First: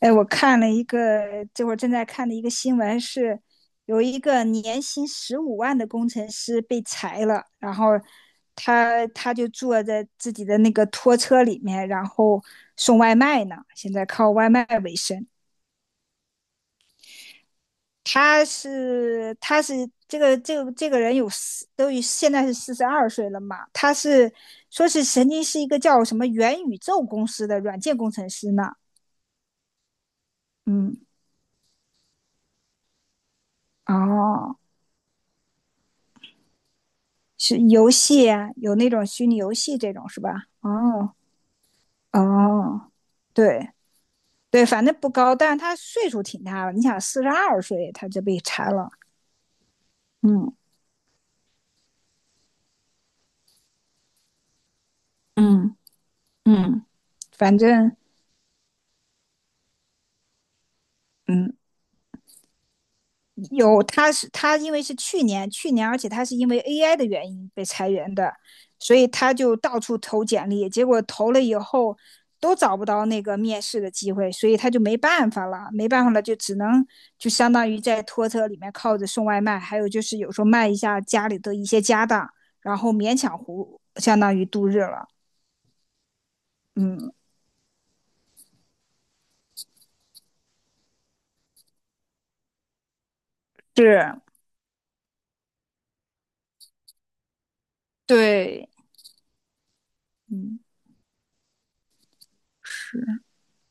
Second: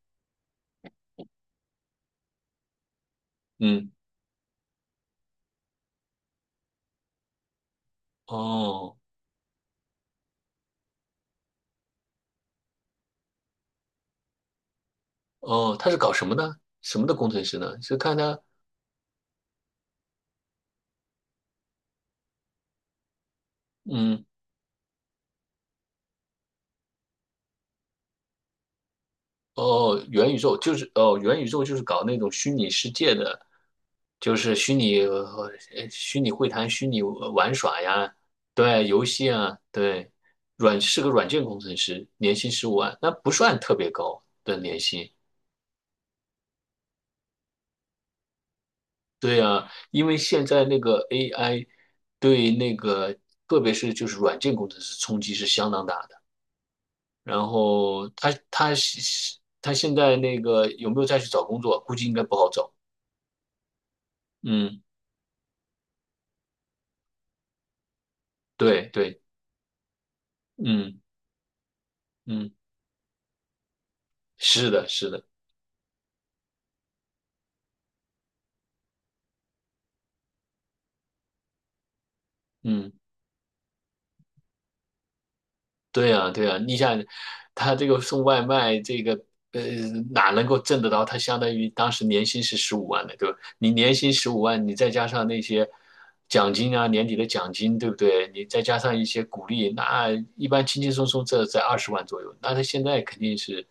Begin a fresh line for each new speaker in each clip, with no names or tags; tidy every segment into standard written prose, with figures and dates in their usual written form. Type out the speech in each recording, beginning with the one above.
哎，我看了一个，这会儿正在看的一个新闻是，
嗯，
有一个年薪15万的工程师被裁了，然后
哦
他就坐在自己的那个拖车里面，然后送外卖呢，现在靠外卖为生。
哦，他是搞什么的？什么的工程师呢？是看他。
他是这个人有四都已现在是四十二岁了嘛，
嗯。
说是曾经是一个叫什么元宇宙公司的软件工程师呢。
哦，元宇宙就是，
嗯。
哦，元宇宙就是搞那种虚拟世界的，就是
哦。
虚拟会谈、虚拟玩
是
耍
游
呀。
戏啊，有
对，
那
游
种虚
戏
拟游
啊，
戏这种
对，
是吧？
是个
哦。
软件工程师，年薪十五
哦，
万，那不算
对
特别高的
对，
年
反正不
薪。
高，但是他岁数挺大了。你想，四十二岁他就被裁了。
对呀，因为现
嗯
在那个 AI 对那个，特别是就是软件工程师冲击是相
嗯
当大的。
嗯。
然
反正
后他现在那个有没有再去找
嗯
工作？估计应该不好找。
有，他是他，因为
嗯，
是去年，而且他是因为 AI 的原因被裁员的，
对
所以
对，
他就到处投简历，结果
嗯
投了以后
嗯，
都找不到那个面试的机会，所以他
是
就
的，
没
是的，
办法了，没办法了，就只能就相当于在拖车里面靠着送外卖，还有就是有时候卖一下家里的一些家当，然后
嗯。
勉强糊，相当于度日了。
对呀，对呀，你想，
嗯，
他这个送外卖，呃，哪能够挣得到？他相当于当时年薪是十五万的，对吧？你年薪
是，
十五万，你再加上那些奖金啊，年底的奖金，对不对？你再
对，
加上一些鼓励，那一
嗯，
般轻轻松松这在20万左右。那他现在肯
是。
定是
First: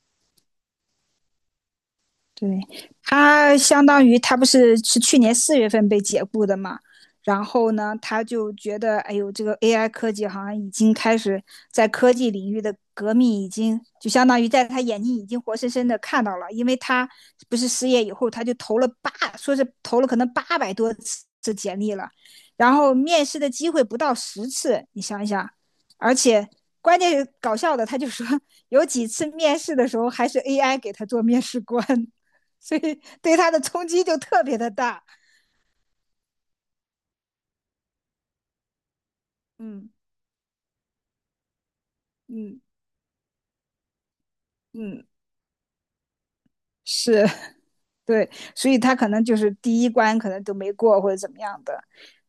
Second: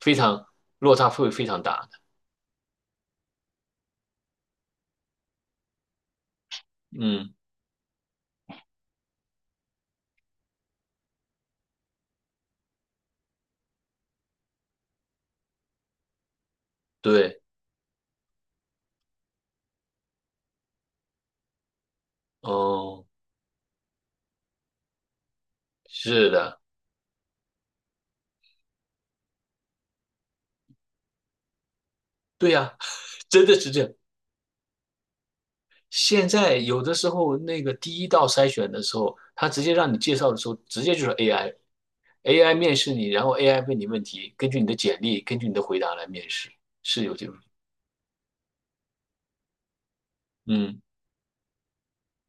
非常落差会非常大的。
对，他相当于他不是去年4月份被解雇的嘛，
嗯，
然后呢，他就觉得，哎呦，这个 AI 科技好像已经开始在科技领域的革命，已经就相当于在他眼睛已经活生生的看到了，因为他
对，
不是失业以后，他就投了八，说是投了可能800多次简历了，然后
哦，
面试的机会不到10次，你想一想，而
是
且
的，
关键是搞笑的，他就说有几次面试的时候还是 AI 给他做面试官。
对
所
呀，
以 对
真
他
的
的
是这
冲
样。
击就特别的大。
现在有的时候那个第一道筛选的时候，他直接
嗯
让你介绍的时候，直接就是 AI，AI
嗯
面试你，然后 AI 问你问题，根据你的简
嗯，
历，根据你的回答来面试，是有
是
这种。
对，所以他可能就是第一关可能都没
嗯
过或者怎么样的。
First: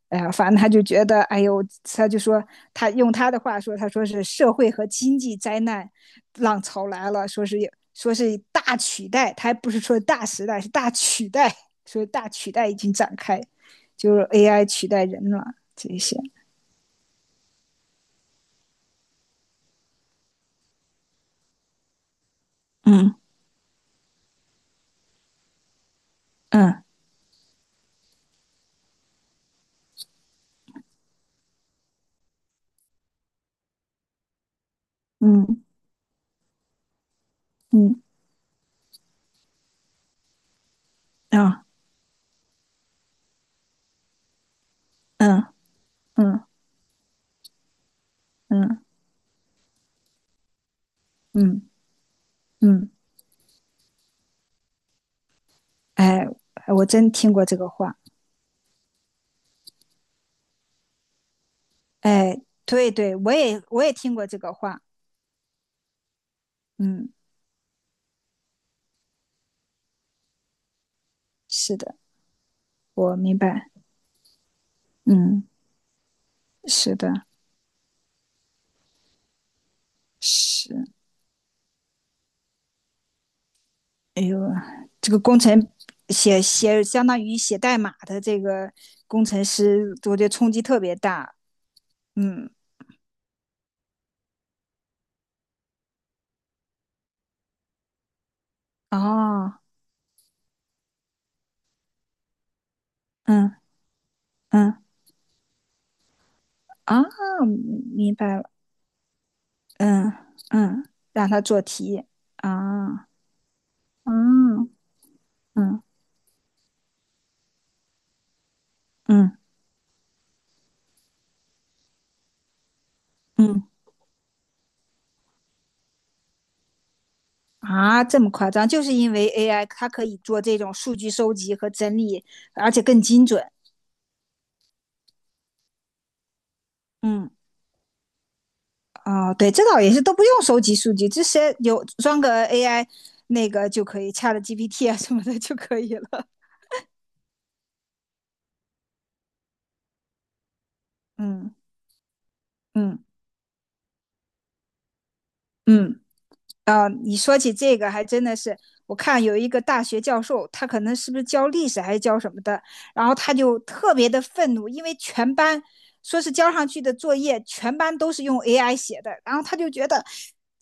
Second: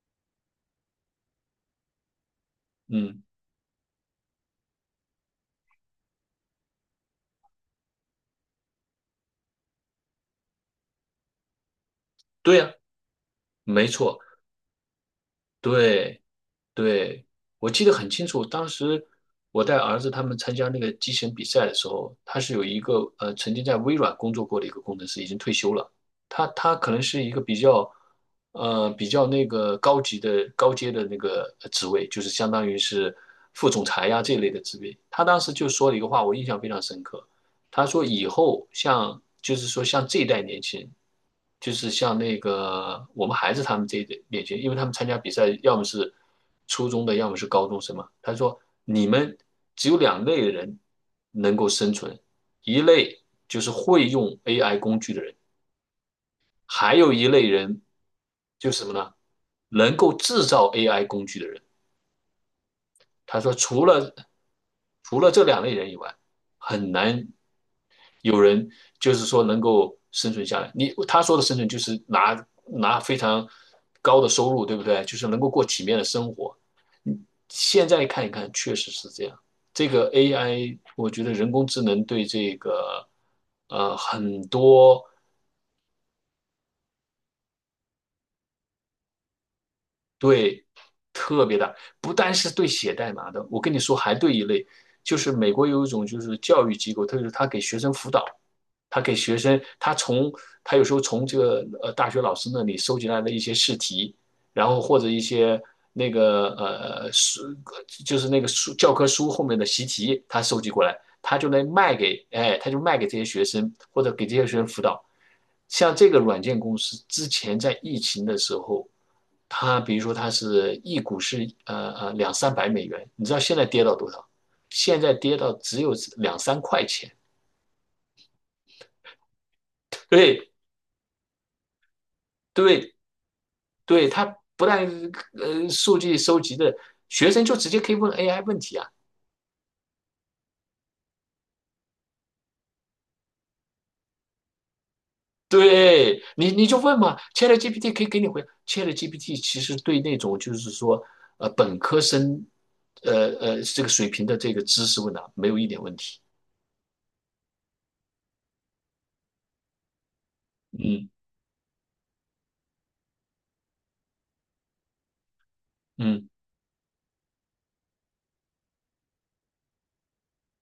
哎呀，反正他就觉得，哎呦，他就说，他用
嗯，
他的话说，他说是社会和经济灾难浪潮来了，说是大取代，他还不是说大时代，是大取代，说大取
对
代
呀，
已经展开，
没
就
错，
是 AI 取代人了这些。
对。对，我记得很清楚，当时我带儿子他们参加那个机器人比赛的时候，他是有一个
嗯
曾经在微软工作过的一个工程师，已经退休了。他
嗯
可能是一个比较那个高级的高阶的那个职位，就是相当于是副总裁呀、这类的职位。他当时
嗯
就说了一个话，我印象非常深刻。他
嗯
说以后像就是说像这一代年轻人，
啊
就是像那个我们孩子他们这一代年轻人，因为他们参加比赛
嗯
要么是
嗯嗯
初中的，要么是高中生嘛。他说
嗯。嗯嗯
你们只有两类人能够
嗯
生存，一
嗯，
类就是会用 AI 工具的人，
哎，哎我
还
真
有一
听
类
过这个
人
话，
就是什么呢？能够制造 AI 工具的人。
哎，对对，我
他说
也我
除
也听
了
过这个话，
除了这两类人以外，很
嗯，
难有人就是说能够生存下来。他说的生存
是
就
的，
是拿
我
非
明
常
白，
高的收入，对不对？就是能
嗯，
够过体面的生活。
是的，
现在看一看，确实是这样。这个
是，
AI，我觉得人工智能对这个呃
哎呦，
很多
这个工程写写相当于写代码的这个工程师，我觉得冲击
对，
特别大。
特别大。不单
嗯，
是对写代码的，我跟你说，还对一类，就是美国有一种就是教育机构，特别是他给学生辅导，他给学
哦，
生，他有时候从这个大学老师那里收集来的一
嗯
些试题，然后
嗯
或者一些那个
啊，
书，
明
就是
白
那个
了，
书教科书后面的习
嗯
题，他收集过
嗯，
来，
让
他
他
就
做
能卖
题
给，哎，他就卖给
啊，
这些学生，或者给这些学生
嗯
辅导。
嗯
像这个软件公司之前在疫情的时候，
嗯
它比如说是一股是两三百美元，你知道现
嗯。
在跌到多少？现在跌到只有两三块钱。
啊，这么夸张，就是因为 AI 它可以做
对
这种数据收集和整理，而且
对
更精准。
对，它不但数据收集的，
嗯，
学生就直接可以问 AI 问题啊。
哦，对，这倒也是都不用收集数据，这些有装个 AI 那个就可以，Chat GPT 啊什么的就可以
对
了。
你，你就问嘛，ChatGPT 可以给你回。ChatGPT 其实对那种就是说，
嗯
本科生，
嗯
这个水平的这个知识问答没有一点问
嗯。
题。
啊，你说起这个，还真的是，我看有一个大学教授，他可能
嗯
是不是教历史还是教什么的，然后他就特别的愤怒，因为全班说
嗯
是交上去的作业，全班都是用 AI 写的，然后他就觉得，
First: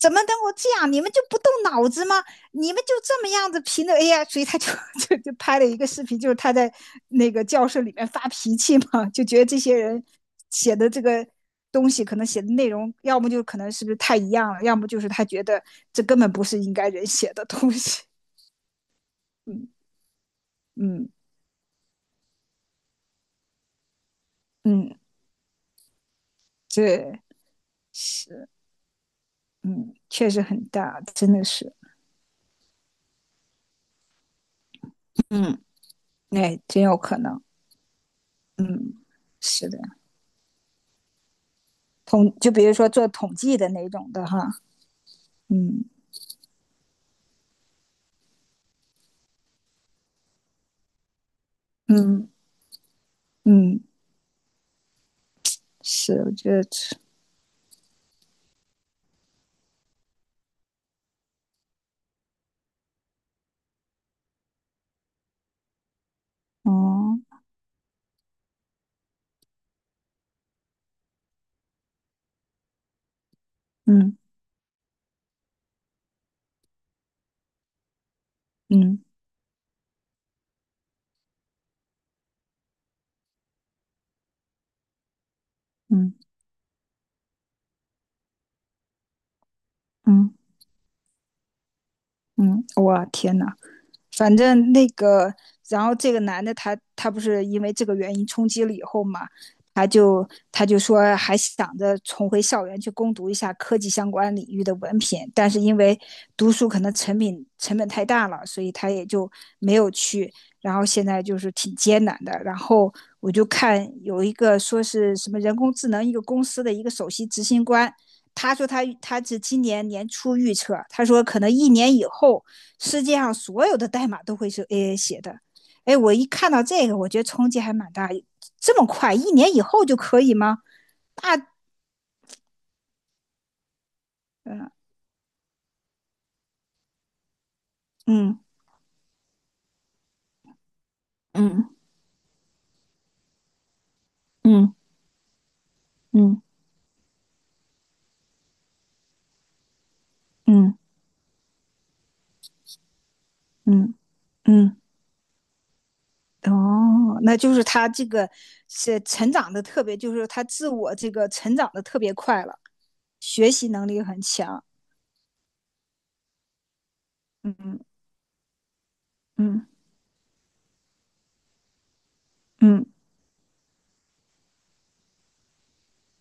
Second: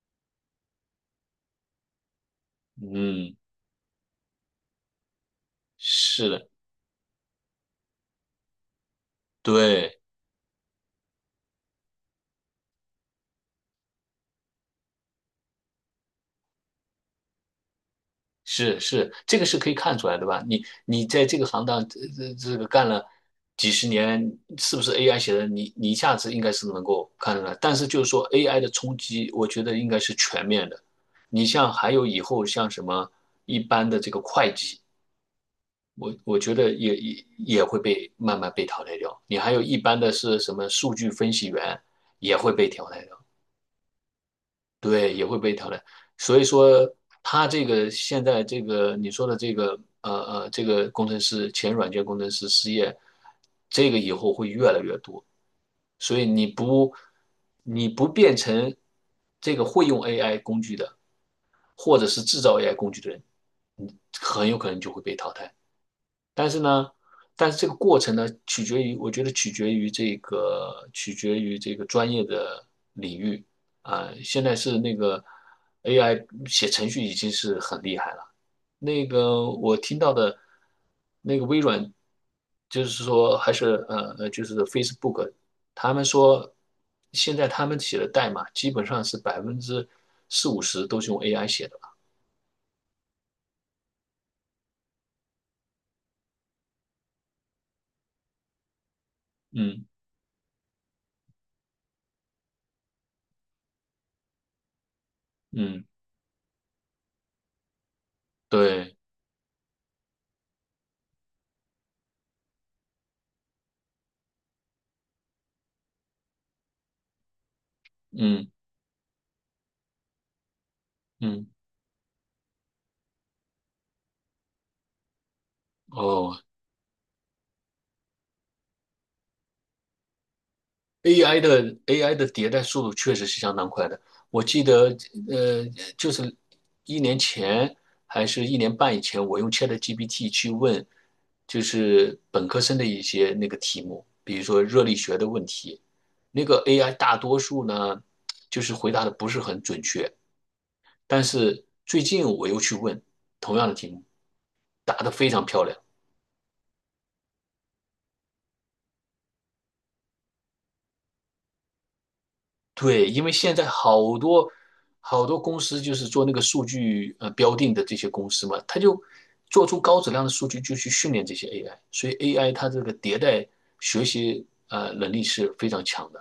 怎么能够这样？你们就不动脑子吗？你们就这么
嗯，
样子凭着 AI，所以他就 就拍了一个视频，就
是
是
的，
他在那个教室里面发脾气嘛，就觉得这些
对。
人写的这个东西可能写的内容，要么就可能是不是太一样了，要么就是他觉得这根本不是应该人写的东西。
是是，这个 是
嗯
可以看出来的吧？你
嗯
在这个行当这个干了几十年，是不是
嗯，
AI 写的？你一下子应该是能够
这
看出来。但是就是说
是
AI 的冲击，我觉得应
嗯，
该是
确实
全
很
面的。
大，真的
你像
是，
还有以后像什么一般的这个会计，
嗯，
我觉
哎，
得
真
也
有可
也
能，
也会被慢慢被淘
嗯，
汰掉。你还有
是
一
的，
般的是什么数据分析员也
就
会
比
被
如说
淘汰
做
掉。
统计的那种的哈，
对，也会被淘汰。
嗯
所以说，他这个现在这个你说的这个工程师前软件工
嗯
程师失业，
嗯。
这个以后会越来越多。
是，
所以
我
你
觉得，
不变成这个会用 AI 工具的，或者是制造 AI 工具的人，你很有可能就会被淘汰。但是呢，
哦，
但是这个过程呢，取决于我觉得取决于这个取决于这个专业的领域啊、
嗯
现在是那个 AI 写程序已经是很厉害了。
嗯
那个我听到的，那个微软就是说还是就是 Facebook，他们
嗯
说现在他们写的代码基本上是百分之
嗯
四五十都是用 AI 写的吧？
嗯，哇，天哪！反正那个，然后这个男的他不是因为这个原因冲击了以后嘛，
嗯
他就他就说还想着重回校园去攻读一下科技相关领域的文凭，但是因
嗯，
为读书可能成本太大了，所以他
对，
也就没有去。然后现在就是挺艰难的。然后我就看有一个说是什么人工智能一个公司的一个首席执行官，
嗯
他说他是今年年初预测，他说可
嗯，
能一年以后，世界上所有的代码都会是 AI 写的。哎，我一
哦，
看到这个，我觉得冲击还蛮大。这么快，一年以后就可以吗？大，
AI 的迭代速度确实是相当快的。我记
嗯
得，呃，就是一年前还
嗯
是一年半以前，我用 ChatGPT 去问，就
嗯
是本科生的一些那个题目，比如说
嗯
热力学的问题，
嗯
那个 AI 大多数呢，就是回答的不是很准确。
嗯
但是最近我又去问同样的题
嗯
目，
嗯，
答得非常漂亮。
哦，那就是他这个是成长的特别，就是他自我这个成长的特别快了，
对，因为
学
现在
习能力
好
很
多
强。
好多公司就是做那个数据标定
嗯
的这些公司嘛，它就
嗯
做出高质量的数据，就去训练这些 AI，所以 AI 它这
嗯
个迭代学习能力是非常强的。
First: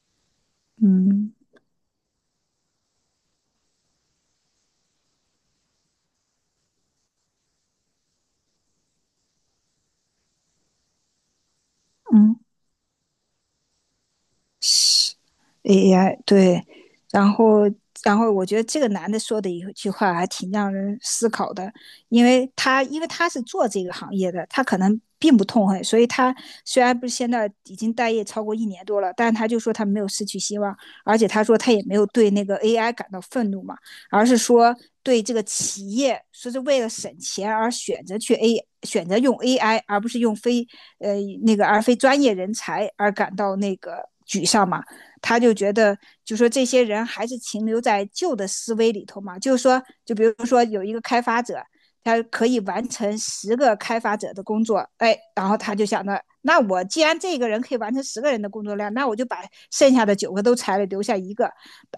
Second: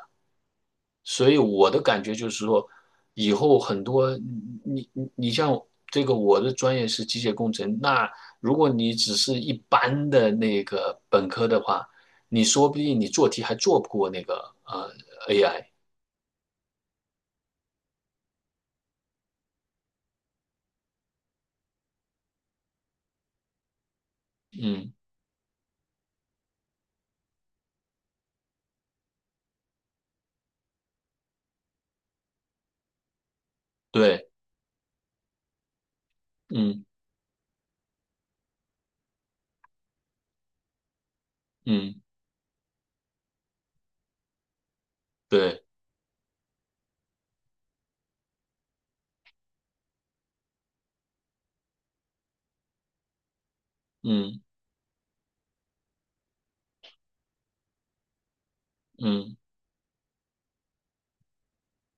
所
嗯
以我的感觉就是说，以后很多你像这个我的专业是机械工程，那如果你只是一般的那个本科的话，
嗯，
你说不定你做题还做不过那个呃
是
AI。
AI， 对，然后然后我觉得这个男的说的一句话还挺让人思考的，因为他是做这个行业的，他可
嗯。
能并不痛恨，所以他虽然不是现在已经待业超过一年多了，但他就说他没有失去希望，而且他说他也没有对那个 AI 感到愤怒嘛，而
对。
是说对这个企业说是为
嗯
了省钱而选择用 AI 而不是用非呃那个而非
嗯，
专业人才而感到沮丧嘛。他就
对，
觉得，就说这些人还是停留在旧的思维里头嘛。就是说，就比如说有一个开发者，他可以完成十个开发者的
嗯
工作，哎，然后他就想着，那我既然这个人可以完成十个人的工作量，那我就
嗯
把剩下的九个都裁了，留下一个，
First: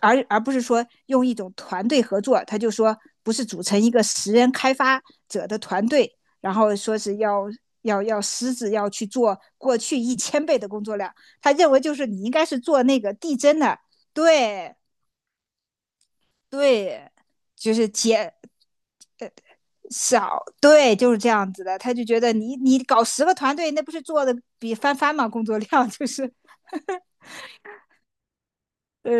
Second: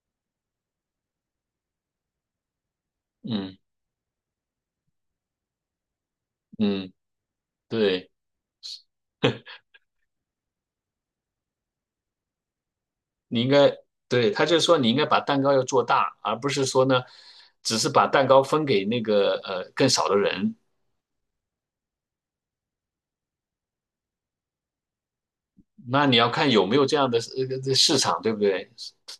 而不是说用一种团队合作。他就说，不是
嗯
组成一个10人开发者的团队，然后
嗯，
说是要要
对，
要狮子要去做过去1000倍的工作量，他认为就是你应该是做那个递
你应
增
该，
的，
对，他就
对
说你应该把蛋糕要做大，而不是说呢，
对，就
只
是
是把蛋
减
糕分给那个更少的
少，
人。
对，就是这样子的，他就觉得你搞十个团队，那不是做的比翻番嘛，工作量就
那你要
是
看有没有这样的这市场，对不对？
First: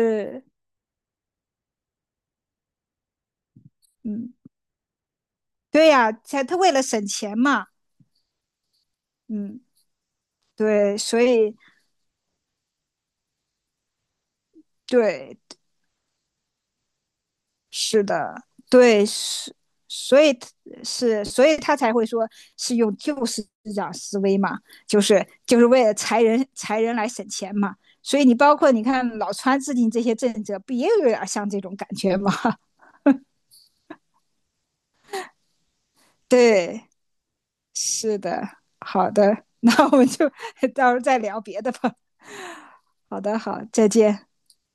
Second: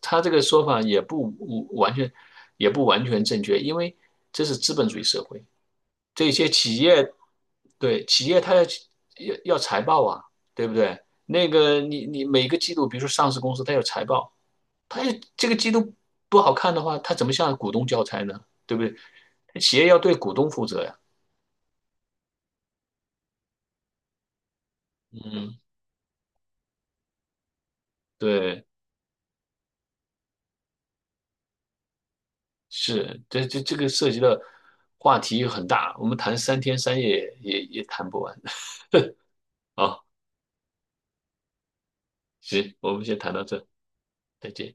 他这个说法完全，也不完全正确，因为
嗯，
这是资本主义社会，
对呀、
这
才
些
他为
企
了省
业，
钱嘛，
对，企业它要
嗯，
财报啊，对不
对，
对？
所
那
以
个你每个季度，比如说上市公司，它有财报。他这个
对
季度不好看的话，他怎么向股东
是
交差
的，
呢？对不对？
对，是，
企业要对
所
股
以
东负责呀。
是，所以他才会说是用旧思维嘛，就是就
嗯，
是为了裁人来省钱嘛。所以你
对，
你看老川制定这些政策，不也有点像这种感觉吗？
是，这个涉及的话题很大，我们 谈三天
对，
三夜也谈
是
不完。
的，好 的，那我们
好，
就 到时候再聊别的吧。
行，我们先
好
谈
的，
到
好，
这，
再见。
再见。